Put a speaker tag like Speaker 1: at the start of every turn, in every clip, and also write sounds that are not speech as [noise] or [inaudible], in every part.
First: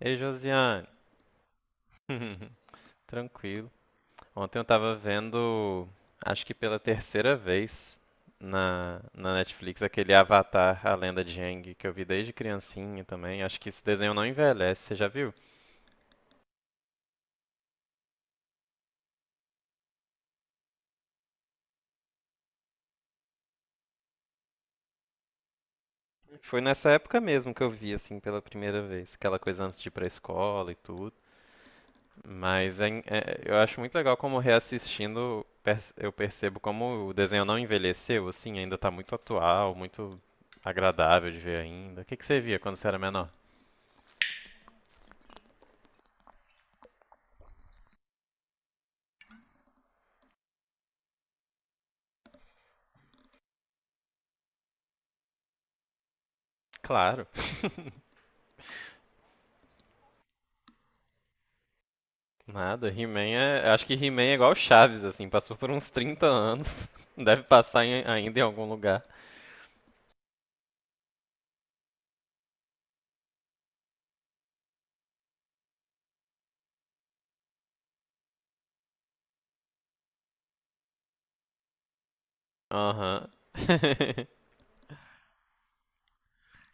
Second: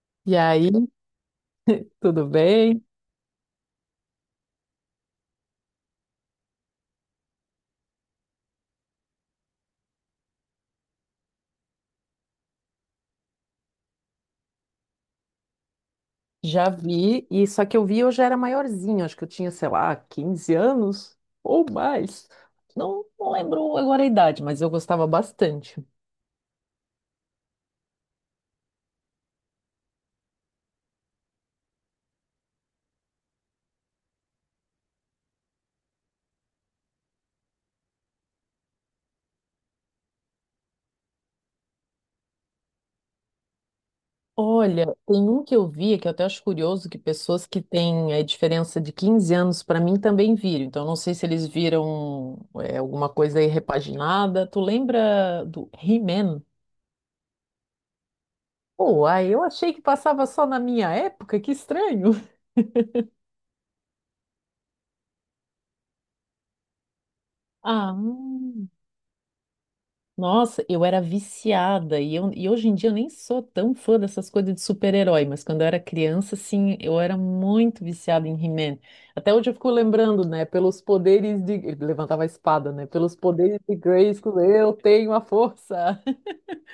Speaker 1: Ei,
Speaker 2: E aí,
Speaker 1: Josiane.
Speaker 2: tudo
Speaker 1: [laughs]
Speaker 2: bem?
Speaker 1: Tranquilo. Ontem eu tava vendo, acho que pela terceira vez na Netflix, aquele Avatar, a Lenda de Aang, que eu vi desde criancinha também. Acho que esse desenho não envelhece, você já viu?
Speaker 2: Já vi, e só que eu vi eu já era maiorzinha, acho que eu tinha, sei lá, 15 anos ou mais. Não, não lembro agora a idade, mas eu gostava bastante.
Speaker 1: Foi nessa época mesmo que eu vi, assim, pela primeira vez. Aquela coisa antes de ir pra escola e tudo. Mas eu acho muito legal como eu percebo como o desenho não envelheceu, assim, ainda tá muito atual, muito agradável de ver ainda. O que que você via quando você era menor?
Speaker 2: Olha, tem um que eu vi que eu até acho curioso que pessoas que têm a diferença de 15 anos para mim também viram. Então, não sei se eles viram alguma coisa aí repaginada. Tu lembra do He-Man?
Speaker 1: Claro. [laughs]
Speaker 2: Pô, aí eu achei que passava só na minha época, que estranho. [laughs]
Speaker 1: Nada, He-Man é. Eu Acho que He-Man é igual Chaves, assim, passou por uns 30 anos. [laughs] Deve passar
Speaker 2: Ah,
Speaker 1: ainda em algum lugar.
Speaker 2: nossa, eu era viciada e hoje em dia eu nem sou tão fã dessas coisas de super-herói, mas quando eu era criança, assim, eu era muito viciada em He-Man. Até hoje eu fico lembrando, né, pelos poderes de. Ele levantava a espada, né? Pelos
Speaker 1: Aham.
Speaker 2: poderes de
Speaker 1: [laughs]
Speaker 2: Grayskull, eu tenho a força.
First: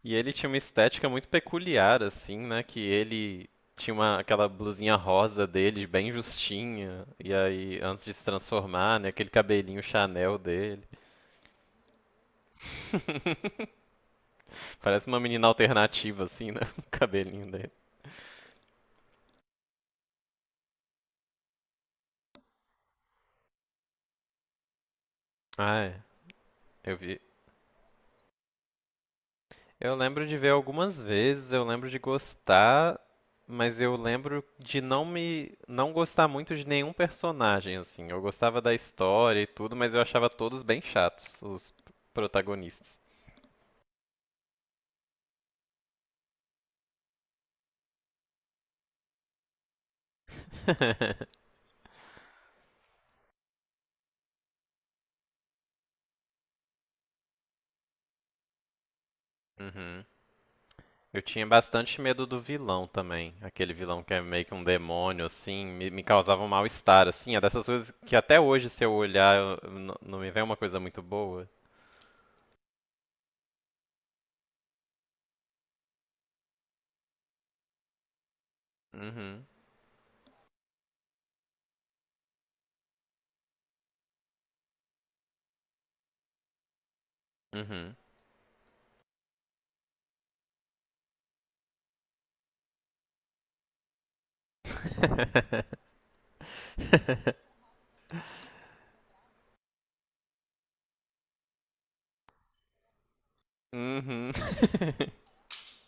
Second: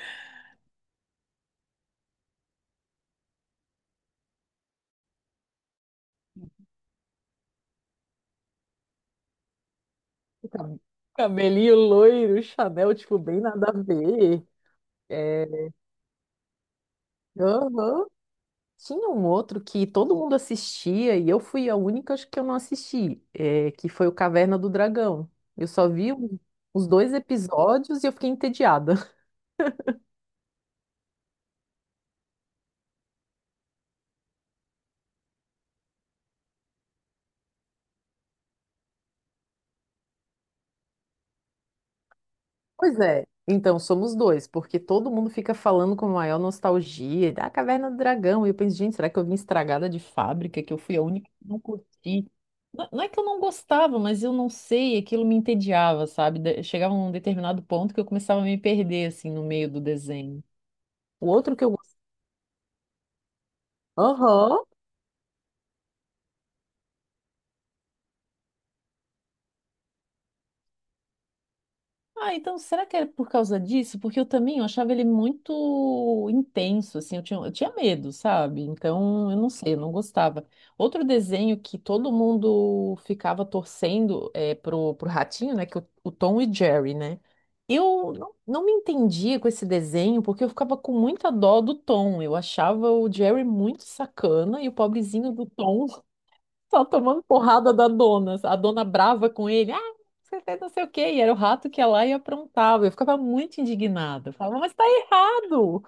Speaker 1: E ele tinha uma estética muito peculiar, assim, né? Que ele tinha uma, aquela blusinha rosa dele, bem justinha, e aí, antes de se transformar, né? Aquele cabelinho Chanel
Speaker 2: [laughs] Cab-
Speaker 1: dele.
Speaker 2: Cabelinho loiro, Chanel, tipo, bem nada a
Speaker 1: [laughs]
Speaker 2: ver.
Speaker 1: Parece uma menina
Speaker 2: É,
Speaker 1: alternativa, assim, né? [laughs] O cabelinho dele.
Speaker 2: aham. Tinha um outro que todo mundo assistia e eu fui a única, acho que eu não assisti, que foi o Caverna do Dragão. Eu
Speaker 1: Ah,
Speaker 2: só
Speaker 1: é.
Speaker 2: vi os
Speaker 1: Eu
Speaker 2: dois
Speaker 1: vi,
Speaker 2: episódios e eu fiquei entediada. [laughs]
Speaker 1: eu lembro de ver algumas vezes, eu lembro de gostar, mas eu lembro de não gostar muito de nenhum personagem assim. Eu gostava da história e tudo, mas eu achava todos bem chatos, os protagonistas.
Speaker 2: Pois é. Então, somos dois, porque todo mundo fica falando com maior nostalgia da Caverna do Dragão. E eu penso, gente, será que eu vim estragada de fábrica, que eu fui a única que
Speaker 1: [laughs]
Speaker 2: não curti? Não, não é que eu não gostava, mas eu não sei, aquilo me entediava, sabe? Chegava num determinado ponto que eu começava a me perder, assim, no meio do
Speaker 1: Uhum.
Speaker 2: desenho.
Speaker 1: Eu
Speaker 2: O
Speaker 1: tinha
Speaker 2: outro que eu
Speaker 1: bastante medo do vilão também, aquele vilão que é meio que
Speaker 2: gostava.
Speaker 1: um demônio assim, me causava um mal-estar assim, é dessas coisas que até hoje se eu olhar não me vem uma coisa muito boa.
Speaker 2: Ah, então será que é por causa disso? Porque eu também eu achava ele muito intenso, assim, eu tinha medo, sabe? Então, eu
Speaker 1: Uhum.
Speaker 2: não sei, eu não gostava. Outro desenho que todo mundo ficava torcendo pro ratinho, né? Que o Tom e Jerry, né?
Speaker 1: Uhum.
Speaker 2: Eu não me entendia com esse desenho, porque eu ficava com muita dó do Tom. Eu achava o Jerry muito sacana e o pobrezinho do Tom
Speaker 1: [laughs]
Speaker 2: só tomando porrada da dona. A dona brava com ele. Ah, você fez não sei o quê. E era o rato que ia lá e aprontava. Eu ficava muito indignada.
Speaker 1: Uhum.
Speaker 2: Eu falava, mas tá
Speaker 1: [laughs]
Speaker 2: errado.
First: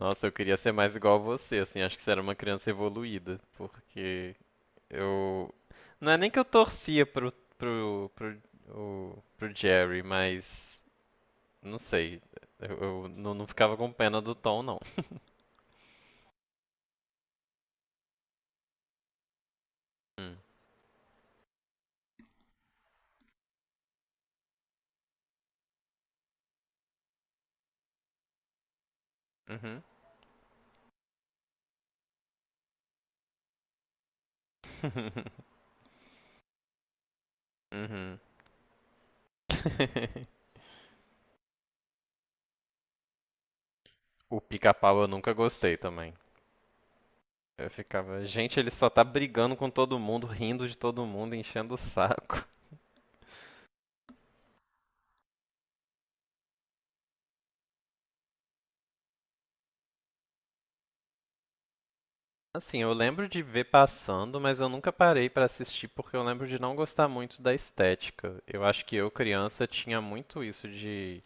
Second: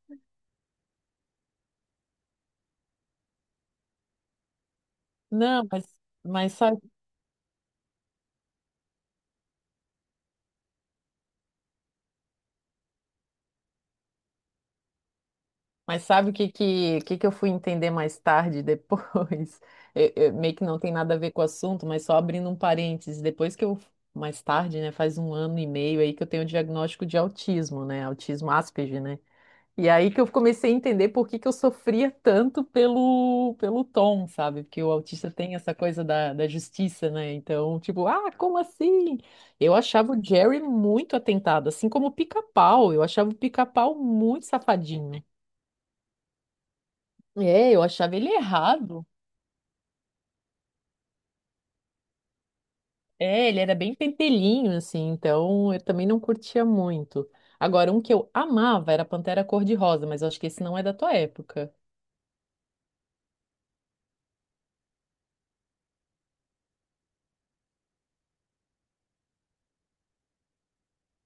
Speaker 1: Nossa, eu queria ser mais igual a você, assim, acho que você era uma criança evoluída, porque eu,
Speaker 2: Não,
Speaker 1: não é nem que eu
Speaker 2: mas sabe,
Speaker 1: torcia pro pro pro Jerry, mas não sei, eu não ficava com pena do Tom não.
Speaker 2: mas sabe o que eu fui entender mais tarde, depois? [laughs] Eu- eu-
Speaker 1: Hum.
Speaker 2: meio que não tem nada a ver com o assunto, mas só abrindo um parênteses. Mais tarde, né, faz um ano e meio aí que eu tenho o diagnóstico de autismo, né? Autismo Asperger, né?
Speaker 1: Uhum.
Speaker 2: E aí que eu comecei a entender por que que eu sofria tanto pelo tom, sabe? Porque o autista tem
Speaker 1: [laughs]
Speaker 2: essa coisa da justiça, né? Então, tipo,
Speaker 1: Uhum.
Speaker 2: ah, como assim? Eu achava o
Speaker 1: [laughs]
Speaker 2: Jerry muito atentado, assim como o Pica-Pau. Eu achava o Pica-Pau
Speaker 1: O
Speaker 2: muito
Speaker 1: pica-pau eu
Speaker 2: safadinho.
Speaker 1: nunca gostei também. Eu
Speaker 2: É, eu achava
Speaker 1: ficava,
Speaker 2: ele
Speaker 1: gente, ele só tá
Speaker 2: errado.
Speaker 1: brigando com todo mundo, rindo de todo mundo, enchendo o saco.
Speaker 2: É, ele era bem pentelhinho, assim, então eu também não curtia muito. Agora, um que eu amava era Pantera Cor-de-Rosa, mas eu acho que esse não é da tua época.
Speaker 1: Assim, eu lembro de ver passando, mas eu nunca parei pra assistir porque eu lembro de não gostar muito da estética. Eu acho que eu, criança, tinha muito isso de,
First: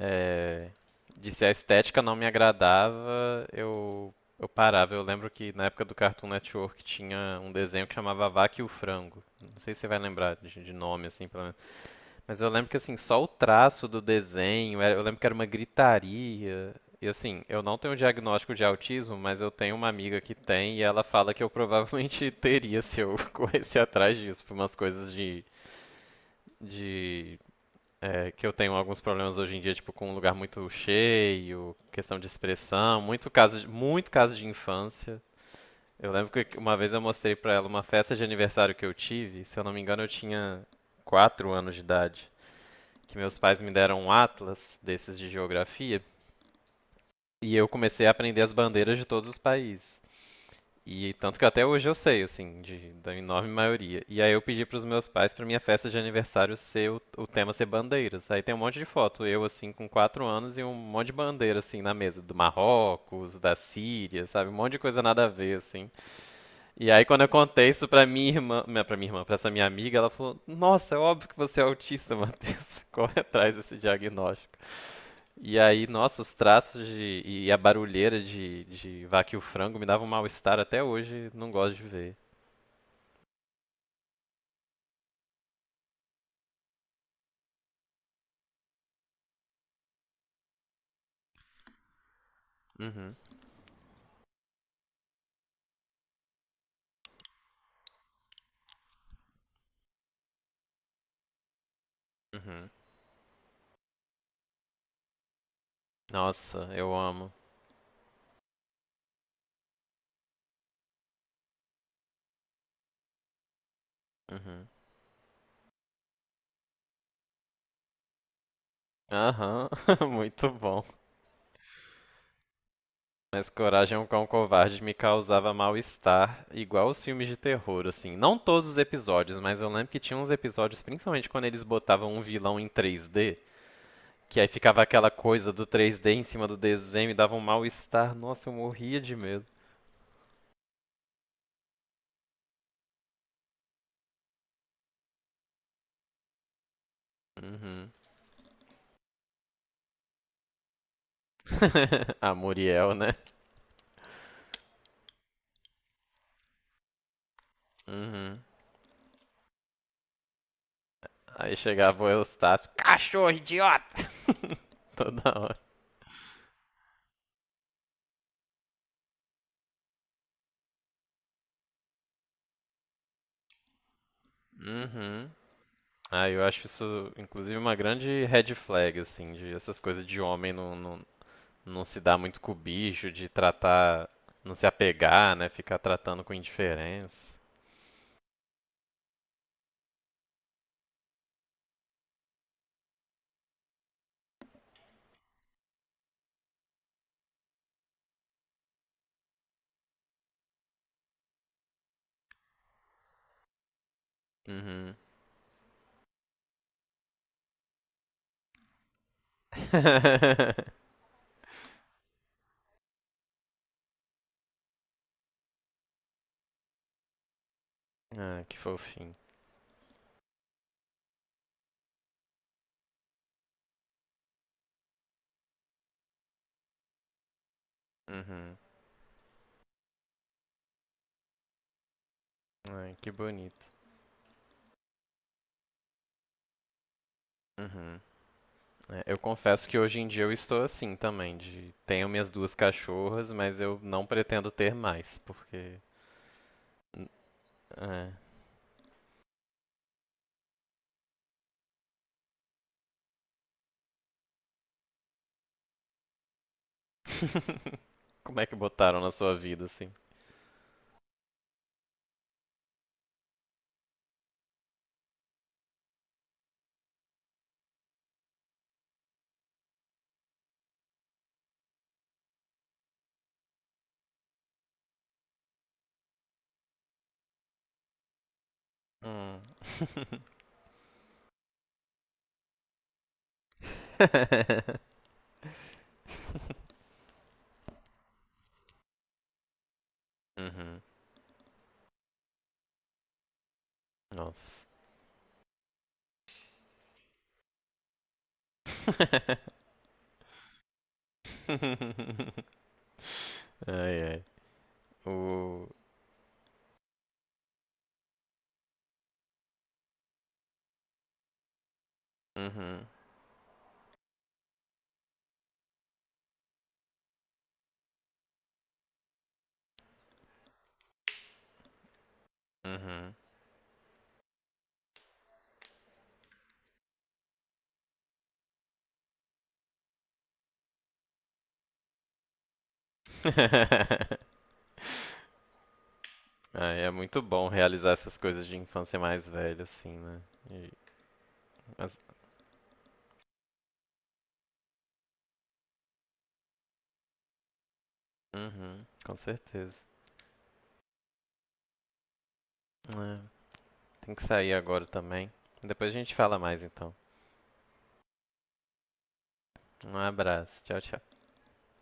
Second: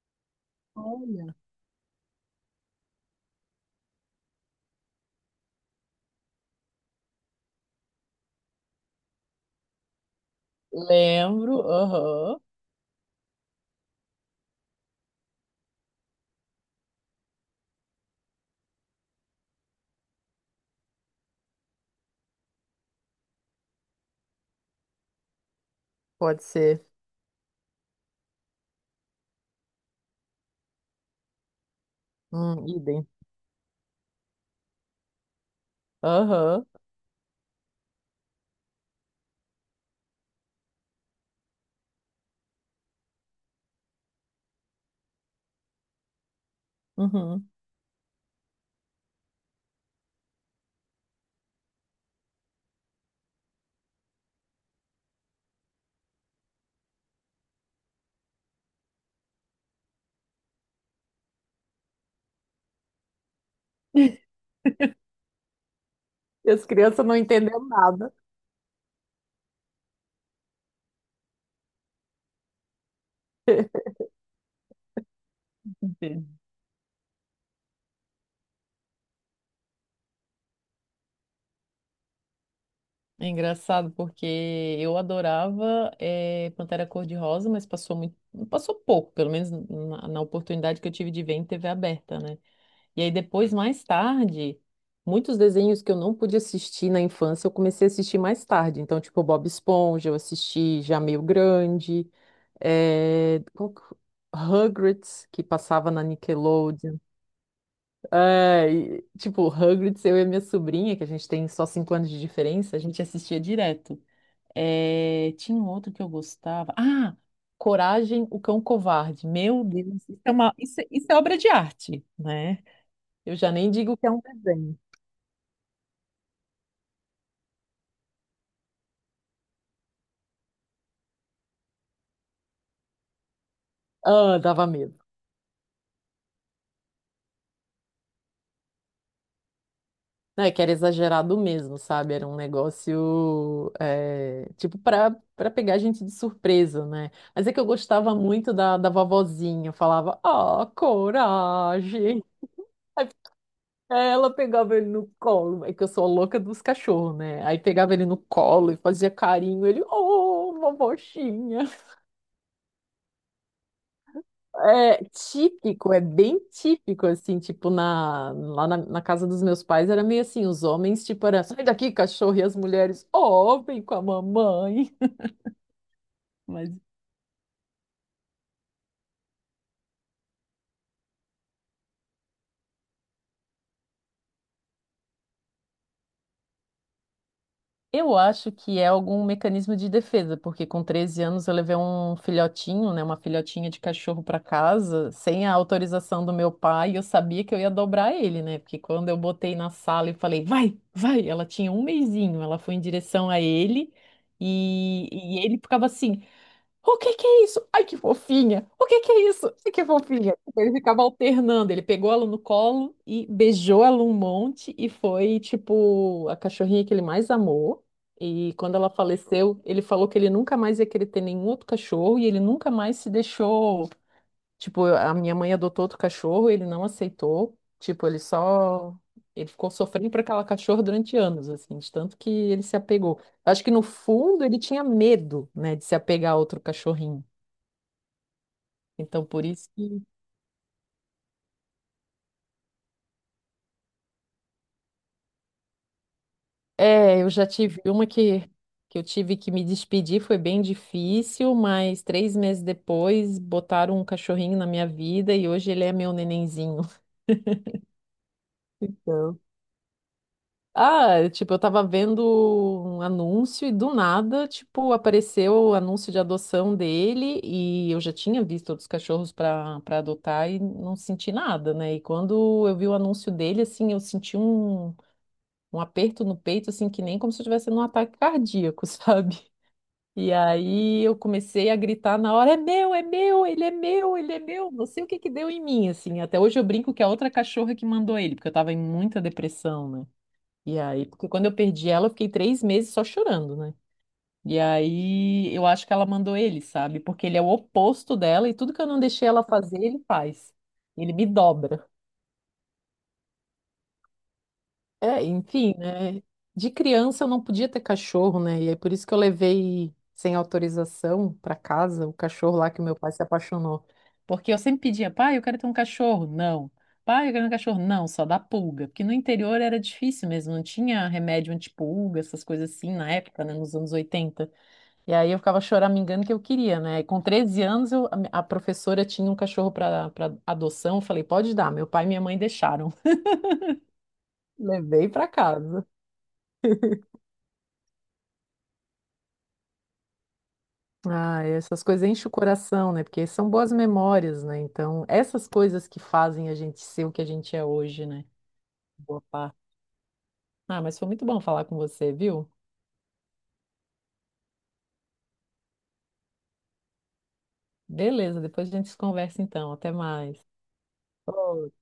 Speaker 1: eh, de,
Speaker 2: Olha.
Speaker 1: se a estética não me agradava, eu parava. Eu lembro que na época do Cartoon Network tinha um desenho que chamava A Vaca e o Frango. Não sei se você vai lembrar de nome, assim, pelo,
Speaker 2: Lembro, aham.
Speaker 1: mas eu lembro que assim, só o traço do desenho, eu lembro que era uma gritaria. E assim, eu não tenho diagnóstico de autismo, mas eu tenho uma amiga que tem e ela fala que eu provavelmente [laughs] teria se eu [laughs] corresse atrás disso, por umas coisas de,
Speaker 2: Pode ser.
Speaker 1: de é, que eu tenho alguns problemas hoje em dia, tipo com um lugar muito cheio, questão de expressão,
Speaker 2: Idem.
Speaker 1: muito caso, muito caso de infância. Eu lembro que
Speaker 2: Aham.
Speaker 1: uma vez eu mostrei pra ela uma festa de aniversário que eu tive, se eu não me engano eu tinha quatro anos de idade, que meus pais me deram um atlas desses de geografia
Speaker 2: Uhum.
Speaker 1: e eu comecei a aprender as bandeiras de todos os países. E tanto que até hoje eu sei, assim, de, da enorme maioria. E aí eu pedi pros meus pais pra minha festa de aniversário ser o tema ser bandeiras. Aí tem um monte de foto, eu assim com quatro anos e um monte de bandeira assim na mesa, do Marrocos, da Síria, sabe, um monte de coisa nada a ver assim.
Speaker 2: E as
Speaker 1: E aí
Speaker 2: crianças não
Speaker 1: quando eu
Speaker 2: entenderam
Speaker 1: contei isso pra
Speaker 2: nada.
Speaker 1: minha irmã, pra essa minha amiga, ela falou: "Nossa, é óbvio que você é autista, [laughs] Matheus. Corre atrás desse diagnóstico." E aí, nossa,
Speaker 2: Entendi.
Speaker 1: os traços de, e a barulheira de Vaca e o Frango me davam um mal-estar até hoje, não gosto de ver.
Speaker 2: É engraçado porque eu adorava Pantera Cor-de-Rosa, mas passou muito, passou pouco, pelo menos na, na oportunidade que eu tive de ver em TV aberta, né? E aí
Speaker 1: Uhum,
Speaker 2: depois, mais tarde, muitos desenhos que eu não pude assistir na infância, eu comecei a assistir mais tarde. Então, tipo, Bob Esponja, eu assisti já meio grande,
Speaker 1: uhum.
Speaker 2: eh, qual que- Rugrats, que passava na
Speaker 1: Nossa, eu
Speaker 2: Nickelodeon.
Speaker 1: amo.
Speaker 2: É, e, tipo, Hagrid, eu e a minha sobrinha, que a gente tem só 5 anos de diferença, a gente assistia direto.
Speaker 1: Uhum.
Speaker 2: É, tinha um outro que eu gostava. Ah, Coragem, o Cão Covarde. Meu
Speaker 1: Aham,
Speaker 2: Deus,
Speaker 1: [laughs]
Speaker 2: isso é
Speaker 1: muito
Speaker 2: uma, isso,
Speaker 1: bom.
Speaker 2: é- isso é obra de arte, né? Eu
Speaker 1: Mas
Speaker 2: já nem
Speaker 1: Coragem
Speaker 2: digo
Speaker 1: é
Speaker 2: que
Speaker 1: um
Speaker 2: é um
Speaker 1: Cão
Speaker 2: desenho.
Speaker 1: Covarde me causava mal-estar, igual os filmes de terror, assim. Não todos os episódios, mas eu lembro que tinha uns episódios, principalmente quando eles botavam um vilão em 3D,
Speaker 2: Ah,
Speaker 1: que aí
Speaker 2: dava
Speaker 1: ficava
Speaker 2: medo.
Speaker 1: aquela coisa do 3D em cima do desenho e dava um mal-estar. Nossa, eu morria de medo.
Speaker 2: Não, é que era exagerado mesmo, sabe? Era um negócio, é, tipo, pra, pra pegar a gente de surpresa, né? Mas é que eu
Speaker 1: Uhum.
Speaker 2: gostava muito da vovozinha. Eu falava, ah,
Speaker 1: [laughs]
Speaker 2: coragem.
Speaker 1: A Muriel, né?
Speaker 2: É, ela pegava ele no colo, é que eu sou a louca dos cachorros, né? Aí pegava ele no
Speaker 1: Uhum.
Speaker 2: colo e fazia carinho, ele, oh,
Speaker 1: Aí
Speaker 2: bobochinha.
Speaker 1: chegava o Eustácio, cachorro idiota! [laughs]
Speaker 2: É
Speaker 1: Toda hora.
Speaker 2: típico, é bem típico, assim, tipo, lá na casa dos meus pais era meio assim, os homens, tipo, era, sai daqui, cachorro, e as mulheres, oh, vem com a mamãe.
Speaker 1: Uhum. Ah, eu acho
Speaker 2: Mas
Speaker 1: isso, inclusive, uma grande red flag, assim, de essas coisas de homem não se dar muito com o bicho, de tratar, não se apegar, né? Ficar tratando com indiferença.
Speaker 2: eu acho que é algum mecanismo de defesa, porque com 13 anos eu levei um filhotinho, né, uma filhotinha de cachorro para casa, sem a autorização do meu pai, e eu sabia que eu ia dobrar ele, né? Porque quando eu botei na sala e falei, vai, vai, ela tinha um mesinho, ela foi em direção a ele,
Speaker 1: Uhum.
Speaker 2: e ele ficava assim. O que que é isso? Ai, que fofinha! O que que é isso? Ai, que fofinha! Ele ficava
Speaker 1: [laughs]
Speaker 2: alternando, ele pegou ela no colo e beijou ela um monte e foi, tipo, a cachorrinha que ele mais amou.
Speaker 1: Ah,
Speaker 2: E
Speaker 1: que
Speaker 2: quando ela
Speaker 1: fofinho.
Speaker 2: faleceu, ele falou que ele nunca mais ia querer ter nenhum outro cachorro e ele nunca mais se deixou. Tipo, a minha mãe adotou outro cachorro, ele não aceitou. Tipo, ele
Speaker 1: Uhum.
Speaker 2: só. Ele ficou sofrendo por aquela cachorra durante anos, assim, de tanto que ele se
Speaker 1: Ai, que
Speaker 2: apegou. Acho
Speaker 1: bonito.
Speaker 2: que no fundo ele tinha medo, né, de se apegar a outro cachorrinho.
Speaker 1: Uhum. É, eu
Speaker 2: Então, por
Speaker 1: confesso
Speaker 2: isso
Speaker 1: que hoje
Speaker 2: que.
Speaker 1: em dia eu estou assim também, de tenho minhas duas cachorras, mas eu não pretendo ter mais, porque n-
Speaker 2: É, eu já tive uma
Speaker 1: é.
Speaker 2: que eu tive que me despedir, foi bem difícil, mas 3 meses depois botaram um cachorrinho na minha vida e hoje ele é meu nenenzinho.
Speaker 1: [laughs] Como é que botaram na sua
Speaker 2: [laughs]
Speaker 1: vida assim?
Speaker 2: Ah, tipo, eu tava vendo um anúncio e do nada, tipo, apareceu o anúncio de adoção dele e eu já tinha visto outros cachorros para adotar e não senti nada, né? E quando eu vi o anúncio dele, assim, eu senti um aperto no peito, assim, que nem como se eu estivesse num ataque cardíaco, [laughs]
Speaker 1: Hum.
Speaker 2: sabe? E aí eu comecei a gritar na hora, é meu, ele é meu, ele é meu. Não sei o
Speaker 1: [laughs]
Speaker 2: que que deu em mim, assim. Até hoje eu brinco que é a outra cachorra que mandou ele, porque eu tava em muita depressão, né? E
Speaker 1: Uhum.
Speaker 2: aí, porque quando eu perdi ela, eu fiquei 3 meses só chorando, né? E
Speaker 1: Nossa.
Speaker 2: aí, eu acho que ela mandou ele, sabe? Porque ele é o oposto dela e tudo que eu não deixei ela fazer, ele faz. Ele me dobra.
Speaker 1: [laughs] Ai, ai.
Speaker 2: É,
Speaker 1: O...
Speaker 2: enfim, né? De criança eu não podia ter cachorro, né? E é por isso que eu levei sem autorização para casa o cachorro lá que
Speaker 1: Uhum.
Speaker 2: o meu pai se apaixonou. Porque eu sempre pedia, pai, eu quero ter um cachorro. Não. Pai, eu quero um cachorro. Não, só dá pulga. Porque no interior era difícil mesmo, não tinha remédio antipulga, essas coisas assim na
Speaker 1: Uhum.
Speaker 2: época, né? Nos anos 80. E aí eu ficava choramingando que eu queria, né? E com 13 anos eu- a professora tinha um cachorro para adoção. Eu falei, pode dar. Meu pai e minha mãe deixaram. [laughs]
Speaker 1: [laughs]
Speaker 2: Levei para casa.
Speaker 1: Ai, é muito bom realizar essas coisas de infância mais velha, assim, né? E,
Speaker 2: Ah, essas coisas enchem o coração, né? Porque são boas memórias, né? Então, essas coisas que fazem a gente ser o que a gente é hoje, né?
Speaker 1: uhum, com
Speaker 2: Boa parte.
Speaker 1: certeza.
Speaker 2: Ah, mas foi muito bom falar com você, viu?
Speaker 1: É, tem que sair agora também. Depois a gente fala mais então.
Speaker 2: Beleza, depois a gente se conversa então. Até
Speaker 1: Um
Speaker 2: mais.
Speaker 1: abraço. Tchau, tchau.
Speaker 2: Ô,